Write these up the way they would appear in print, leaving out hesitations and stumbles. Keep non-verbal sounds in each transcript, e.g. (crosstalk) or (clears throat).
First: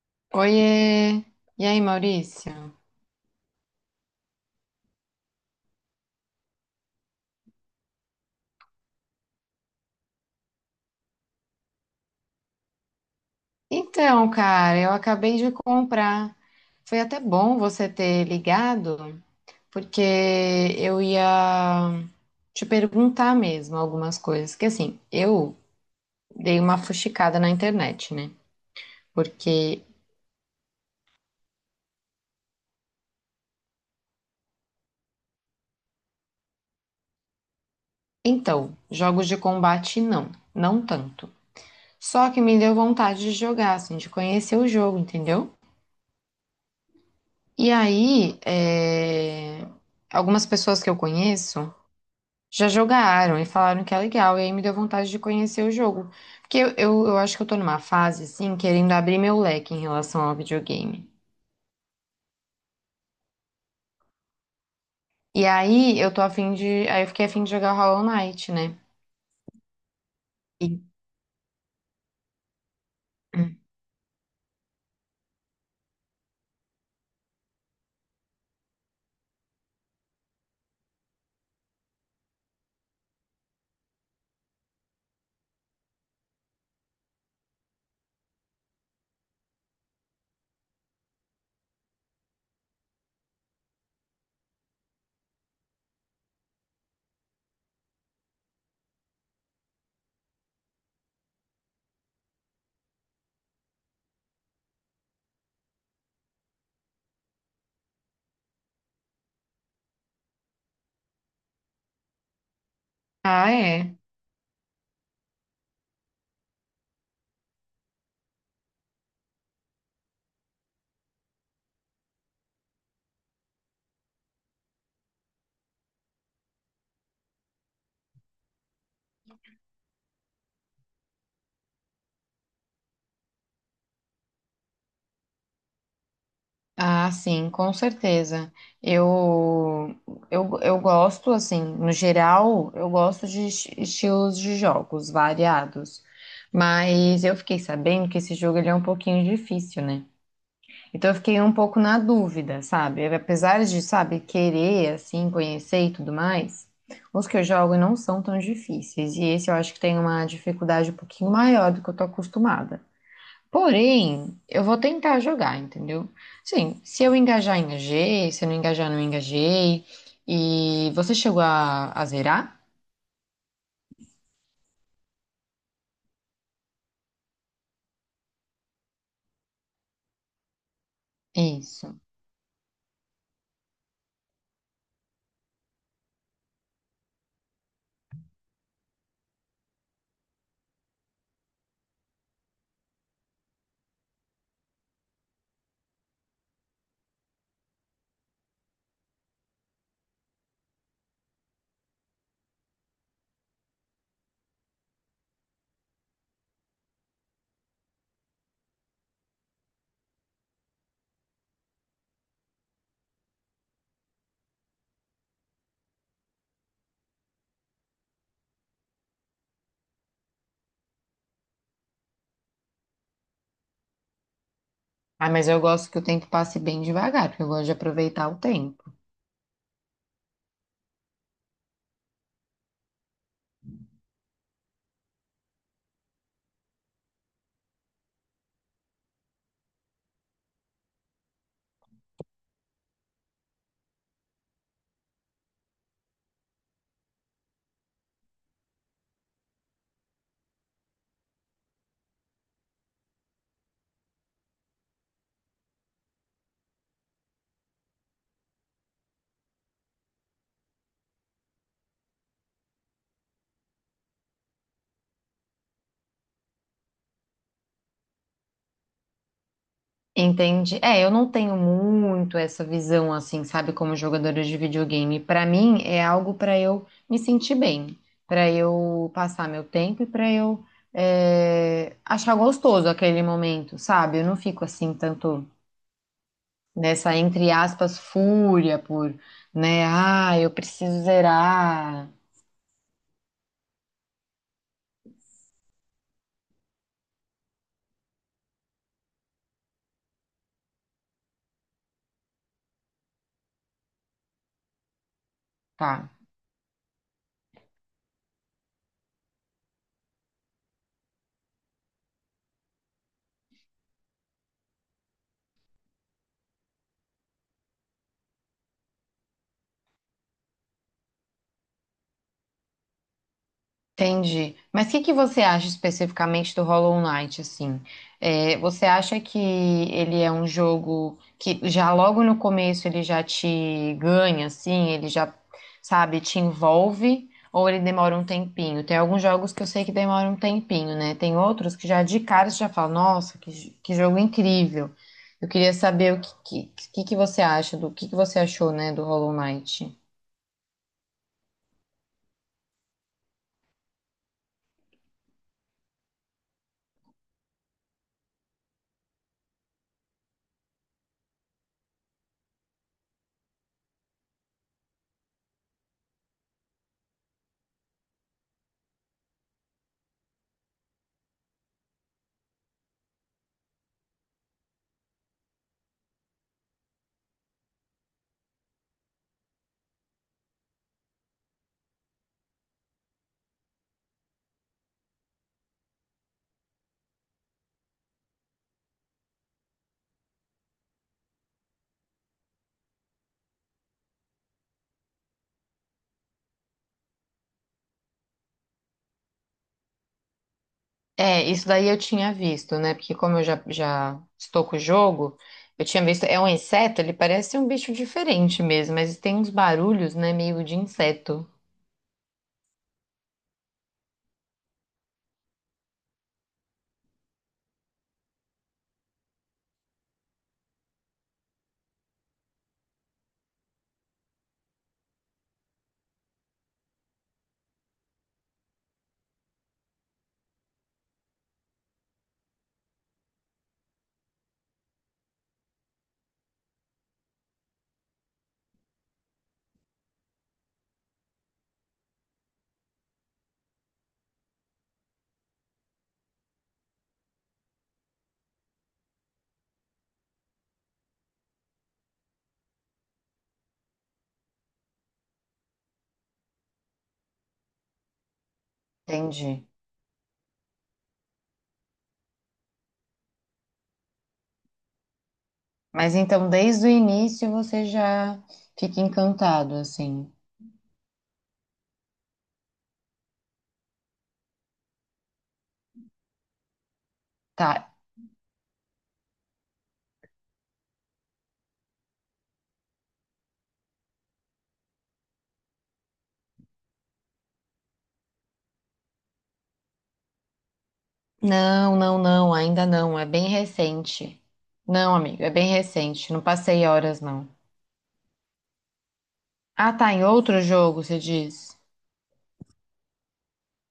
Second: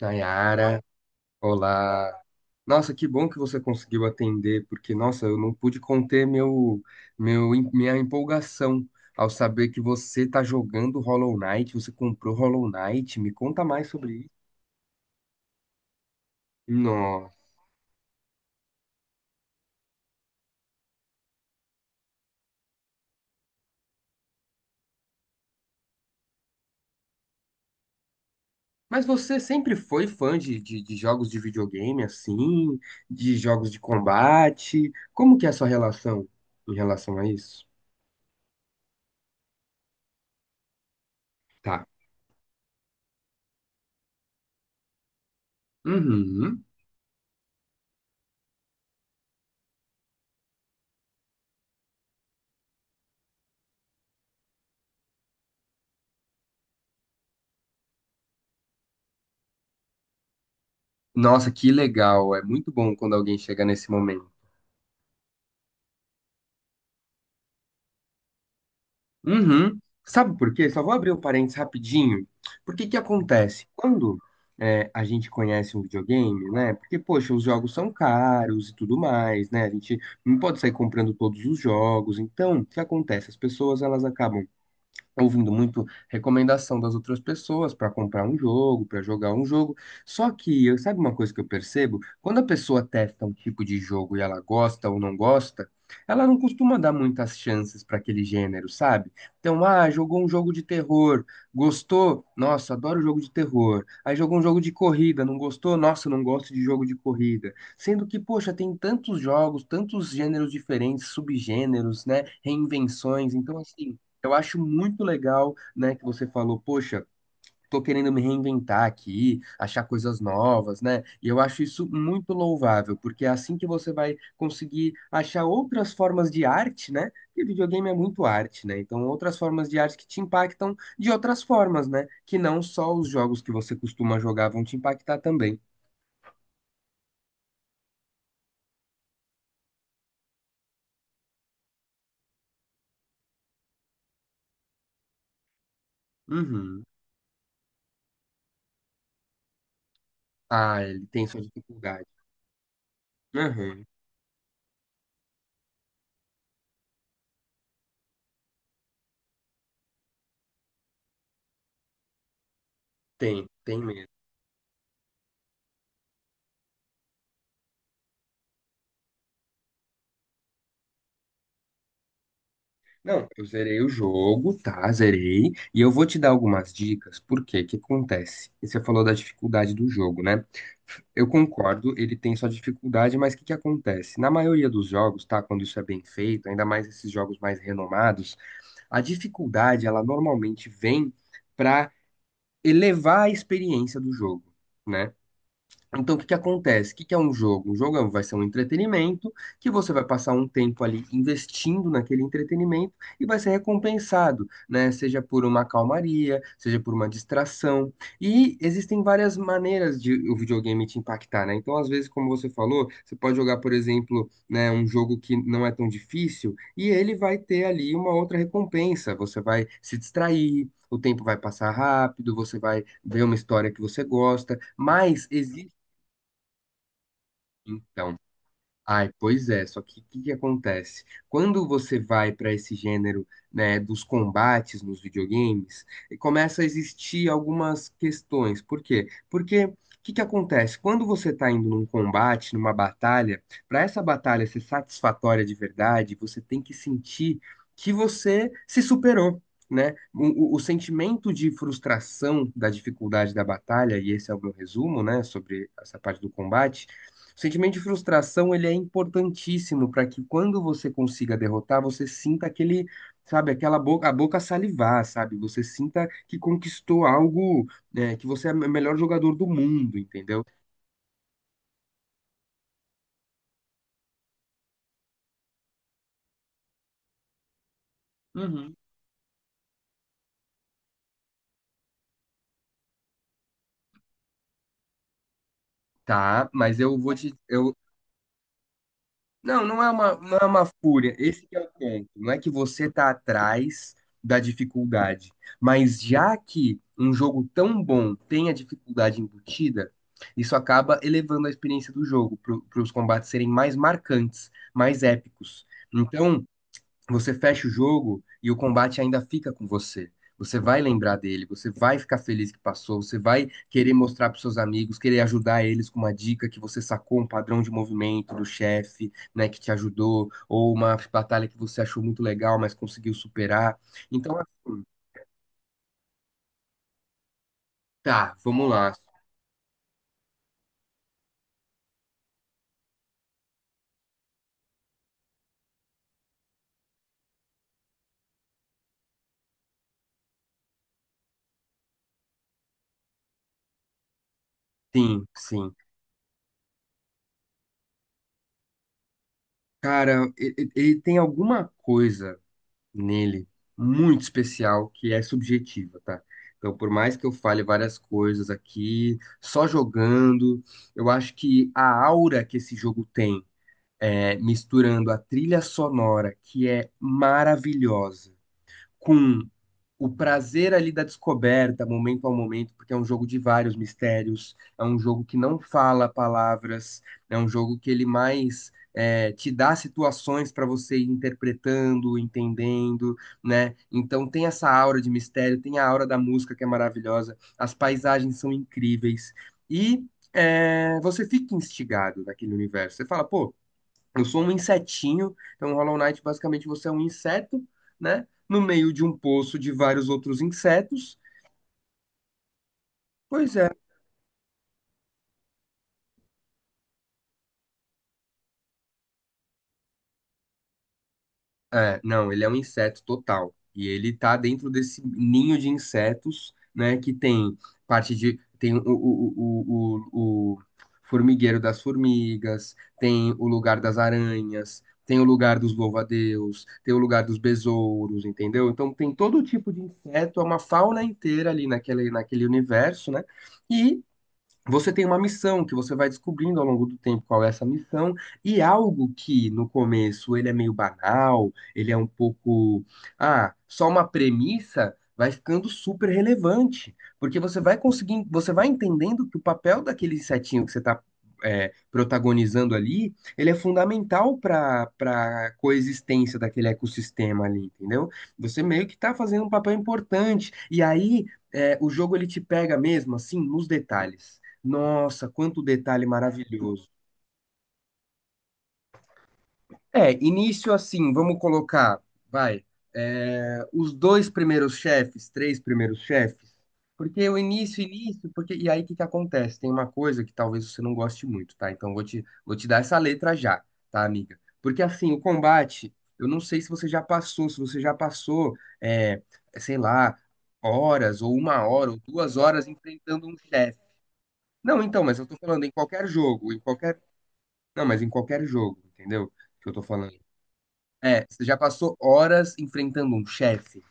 Nayara, Oiê! E aí, olá. Maurício? Nossa, que bom que você conseguiu atender, porque, nossa, eu não pude conter minha empolgação ao saber que você tá jogando Hollow Knight, você comprou Hollow Knight. Me conta mais sobre isso. Então, cara, eu acabei de comprar. Foi até Nossa. bom você ter ligado, porque eu ia te perguntar mesmo algumas coisas. Que assim, eu dei uma fuxicada na internet, né? Mas você sempre Porque, foi fã de jogos de videogame, assim, de jogos de combate? Como que é a sua relação em relação a isso? então, jogos de combate não, não tanto. Tá. Só que me deu vontade de jogar, assim, de conhecer o jogo, entendeu? Uhum. E aí, algumas pessoas que eu conheço já jogaram e falaram que é legal, e aí me deu vontade de conhecer o jogo. Porque eu acho que eu tô numa fase, assim, querendo abrir meu leque em relação ao videogame. Nossa, que legal. É muito bom quando alguém chega nesse momento. E aí eu tô a fim de. Aí eu fiquei a fim de jogar Hollow Knight, né? Uhum. Sabe por quê? Só vou E- abrir o parênteses rapidinho. Porque que acontece? (clears throat) Quando é, a gente conhece um videogame, né? Porque, poxa, os jogos são caros e tudo mais, né? A gente não pode sair comprando todos os jogos. Então, o que acontece? As pessoas, elas acabam tá ouvindo muito recomendação das outras pessoas para comprar um jogo, para jogar um jogo. Só que, sabe uma coisa que eu percebo? Quando a pessoa testa um tipo de jogo e ela gosta ou não gosta, ela não costuma dar muitas chances para aquele gênero, sabe? Então, ah, jogou um jogo de terror, gostou? Nossa, adoro jogo de terror. Aí jogou um jogo de corrida, não gostou? Nossa, não gosto de jogo de corrida. Sendo que, poxa, tem tantos jogos, tantos gêneros diferentes, subgêneros, né? Reinvenções. Ah, Então, é. assim, eu acho muito legal, né, que você falou, poxa, tô querendo me reinventar aqui, achar coisas novas, né? E eu acho isso muito louvável, porque é assim que você vai conseguir achar outras formas de arte, né? Porque videogame é muito arte, né? Então, outras formas de arte que te impactam de outras formas, né? Que não só os jogos que você costuma jogar vão te impactar também. Ah, sim, com certeza. Eu, eu gosto, assim, no geral, eu gosto de estilos de jogos variados. Uhum. Mas eu fiquei sabendo que esse jogo ele é um pouquinho difícil, né? Ah, ele Então eu tem sua fiquei um pouco na dificuldade. dúvida, sabe? Apesar de, Uhum. sabe, querer, assim, conhecer e tudo mais, os que eu jogo não são tão difíceis. E esse eu acho que tem uma dificuldade um pouquinho maior do que eu tô acostumada. Tem, tem mesmo. Porém, eu vou tentar jogar, entendeu? Sim, se eu engajar, engajei. Se eu não engajar, não engajei. E você chegou a zerar? Não, eu zerei o jogo, tá? Zerei. E eu vou te dar algumas dicas. Por quê? O que acontece? Você falou da dificuldade do jogo, né? Eu concordo, Isso. ele tem sua dificuldade, mas o que que acontece? Na maioria dos jogos, tá? Quando isso é bem feito, ainda mais esses jogos mais renomados, a dificuldade, ela normalmente vem para elevar a experiência do jogo. Né? Então, o que que acontece? O que que é um jogo? Um jogo vai ser um entretenimento que você vai passar um tempo ali investindo naquele entretenimento e vai ser recompensado, né? Seja por uma calmaria, seja por uma distração. E existem várias maneiras de o videogame te impactar, né? Então, às vezes, como você falou, você pode jogar, por exemplo, né, um jogo que não é tão difícil e ele vai ter ali uma outra recompensa. Você vai se distrair. O tempo vai passar rápido, você vai ver uma história que você gosta, mas Ah, mas eu existe gosto que o tempo passe bem devagar, porque eu gosto de então, aproveitar o tempo. ai, pois é, só que o que que acontece? Quando você vai para esse gênero, né, dos combates nos videogames, e começa a existir algumas questões. Por quê? Porque o que que acontece? Quando você está indo num combate, numa batalha, para essa batalha ser satisfatória de verdade, você tem que sentir que você se superou. Né? O sentimento de frustração da dificuldade da batalha, e esse é o meu resumo, né, sobre essa parte do combate, o sentimento de frustração, ele é importantíssimo para que quando você consiga derrotar, você sinta aquele, sabe, aquela boca, a boca salivar, sabe? Você sinta que conquistou algo, né, que você é o melhor jogador do mundo, entendeu? Entende É, eu não tenho muito essa visão assim, sabe, como jogadora de videogame. Pra mim é algo pra eu me sentir bem, pra Uhum. eu passar meu tempo e pra eu achar gostoso aquele momento, sabe? Eu não fico assim tanto Tá, mas eu vou nessa te, entre eu, aspas fúria por, não, né? Não Ah, é eu uma preciso fúria. Esse que é o ponto. zerar, Não é que você tá atrás da dificuldade, mas já que um jogo tão bom tem a dificuldade embutida, isso acaba elevando a experiência do jogo para os combates serem mais marcantes, mais épicos. tá? Então, você fecha o jogo e o combate ainda fica com você. Você vai lembrar dele, você vai ficar feliz que passou, você vai querer mostrar para seus amigos, querer ajudar eles com uma dica que você sacou um padrão de movimento do chefe, né, que te ajudou, ou uma batalha que você achou muito legal, mas conseguiu superar. Então, Entendi. assim, Mas o que que você acha especificamente do Hollow Knight, assim? tá, É, vamos você lá. acha que ele é um jogo que já logo no começo ele já te ganha, assim? Ele já, sabe, te envolve? Ou ele demora um tempinho? Tem alguns jogos que eu sei que demoram um tempinho, né? Tem outros que já de cara você já fala, nossa, que jogo incrível. Sim, Eu queria sim. saber o que, que, que você acha, do que você achou, né, do Hollow Knight. Cara, ele tem alguma coisa nele muito especial que é subjetiva, tá? Então, por mais que eu fale várias coisas aqui, só jogando, eu acho que a aura que esse jogo tem, é, misturando a trilha sonora, que é maravilhosa, com o prazer ali da descoberta, momento ao momento, porque é um jogo de vários mistérios, é um jogo que não fala palavras, é um jogo que ele mais é, te dá situações para você ir interpretando, entendendo, né? Então tem essa aura de mistério, tem a aura da música que é maravilhosa, as paisagens são incríveis e é, você fica instigado naquele universo. Você fala, pô, eu sou um insetinho, então Hollow Knight basicamente você é um inseto, né? No meio de um poço de vários outros insetos. É, isso daí eu tinha visto, né? Porque como eu Pois já, é. já estou com o jogo, eu tinha visto. É um inseto, ele parece um bicho diferente mesmo, mas tem uns barulhos, né? Meio de inseto. É, não, ele é um inseto total. E ele tá dentro desse ninho de insetos, né? Que tem parte de. Tem o formigueiro das formigas, tem o lugar das aranhas, tem o lugar dos louva-a-Deus, tem o lugar dos besouros, entendeu? Então tem todo tipo de inseto, é uma fauna inteira ali naquele universo, né? E você tem uma missão que você vai descobrindo ao longo do tempo qual é essa missão, e algo que no começo ele é meio banal, ele é um pouco, ah, só uma premissa, vai ficando super relevante, porque você vai conseguindo, você vai entendendo que o papel daquele insetinho que você está protagonizando ali, ele é fundamental para para coexistência daquele ecossistema ali, entendeu? Você meio que está fazendo um Entendi. papel importante, e aí é, o jogo ele te pega mesmo assim nos detalhes. Nossa, quanto detalhe Mas então, desde maravilhoso. o início você já fica encantado, É, assim. início assim, vamos colocar, vai, é, os dois primeiros chefes, três primeiros chefes, porque o início, Tá. início, porque, e aí o que que acontece? Tem uma coisa que talvez você não goste muito, tá? Então vou te dar essa letra já, tá, amiga? Porque assim, o combate, eu não sei se você já passou, é, sei lá, horas, ou uma hora, Não, ou não, duas não, horas ainda não. É enfrentando um bem chefe. recente. Não, então, Não, mas eu tô amigo, é falando bem em qualquer recente. Não jogo, em passei qualquer horas, não. não, mas em qualquer jogo, entendeu? Que eu tô Ah, tá. falando. Em outro jogo, você É, você já diz? passou horas enfrentando um chefe.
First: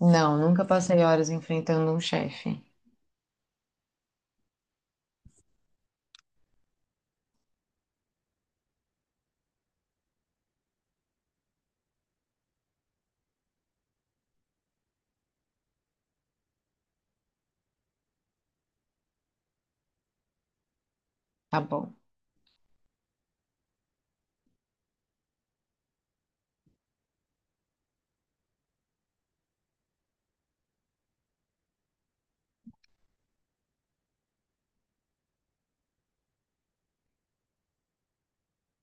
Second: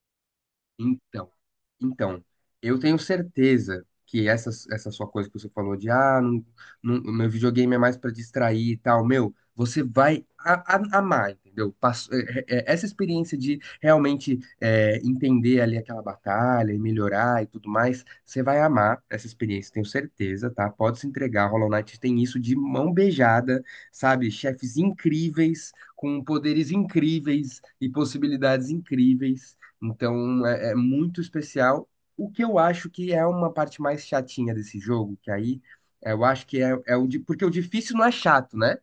Não, nunca passei Então, horas enfrentando um então, chefe. eu tenho certeza que essa sua coisa que você falou de ah, não, meu videogame é mais pra distrair e tal, meu, você vai amar, entendeu? Essa experiência de realmente é, entender ali aquela batalha e melhorar e tudo mais, você vai amar essa experiência, tenho certeza, tá? Pode se entregar, Tá Hollow bom. Knight tem isso de mão beijada, sabe? Chefes incríveis, com poderes incríveis e possibilidades incríveis. Então é, é muito especial. O que eu acho que é uma parte mais chatinha desse jogo, que aí é, eu acho que é o de, porque o difícil não é chato, né?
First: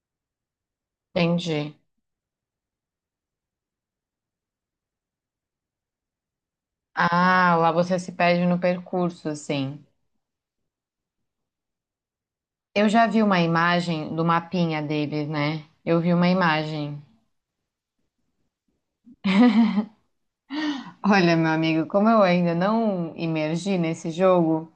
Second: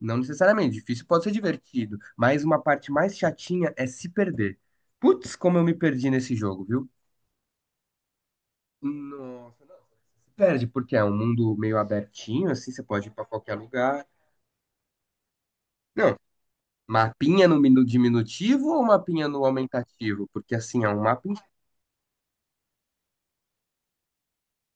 Não necessariamente, difícil pode ser Entendi. divertido, mas uma parte mais chatinha é se perder. Putz, como eu me perdi nesse jogo, viu? Ah, lá você se perde no percurso, Nossa, não. assim. Se perde, porque é um mundo meio abertinho, assim, você Eu pode já ir pra vi uma qualquer lugar. imagem do mapinha deles, né? Eu vi Não, uma imagem. mapinha no diminutivo ou mapinha no aumentativo? Porque assim, é um mapa. Olha, meu amigo, como eu ainda não imergi nesse jogo,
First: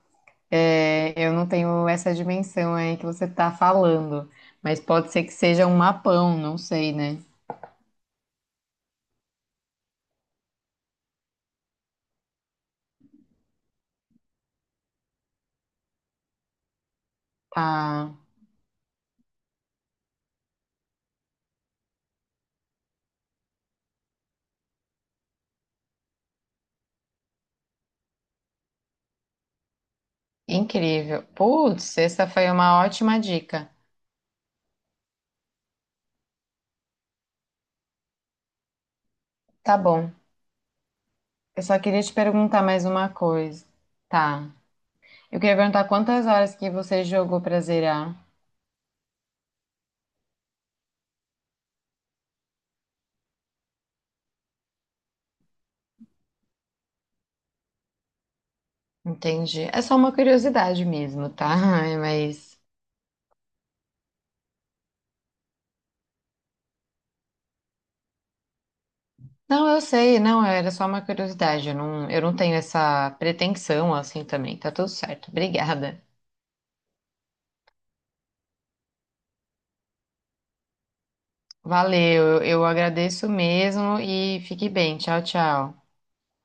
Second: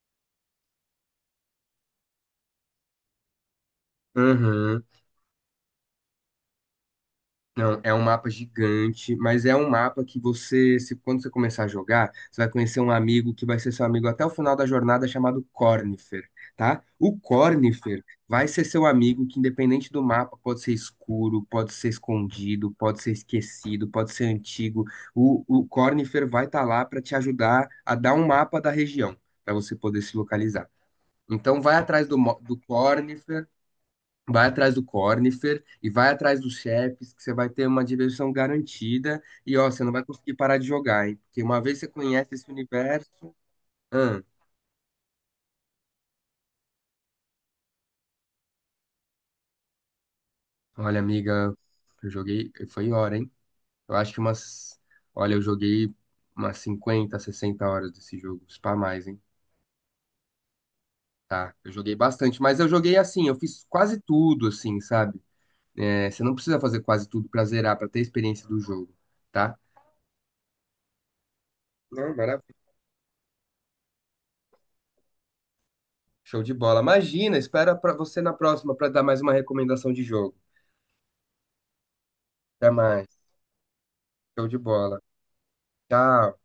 eu não tenho essa dimensão aí que você tá falando. Mas Uhum. pode ser que seja um mapão, não sei, né? Não, é um mapa gigante, mas é um mapa que você, se quando você começar a jogar, você vai conhecer um amigo que vai ser seu amigo até o final da jornada, chamado Cornifer, tá? O Cornifer Ah, vai ser seu amigo que, independente do mapa, pode ser escuro, pode ser escondido, pode ser esquecido, pode ser antigo. O Cornifer vai estar lá para te ajudar a dar um mapa da região, para você poder se localizar. incrível. Então, vai Putz, atrás do, essa foi do uma ótima Cornifer. dica. Vai atrás do Cornifer e vai atrás dos chefes, que você vai ter uma diversão garantida. E ó, Tá você não vai bom. conseguir parar de jogar, hein? Porque uma Eu vez só você queria te conhece esse perguntar mais uma universo. coisa. Hum, Tá. Eu queria perguntar quantas horas que você jogou pra zerar. olha, amiga, eu joguei. Foi hora, hein? Eu acho que umas. Olha, eu joguei umas 50, 60 horas desse jogo. Se pá mais, hein? Entendi. É só uma curiosidade mesmo, tá? Tá, eu joguei Ai, bastante. Mas mas. eu joguei assim, eu fiz quase tudo, assim, sabe? É, você não precisa fazer quase tudo pra zerar, pra ter a experiência do jogo, tá? Não, eu sei, não, era só uma curiosidade. Não, Eu não maravilha. tenho essa pretensão assim também. Tá tudo certo. Obrigada. Show de bola. Imagina, espera para você na próxima para dar mais uma recomendação de jogo. Valeu, eu Até mais. agradeço mesmo e Show de fique bola. bem. Tchau, tchau. Tchau.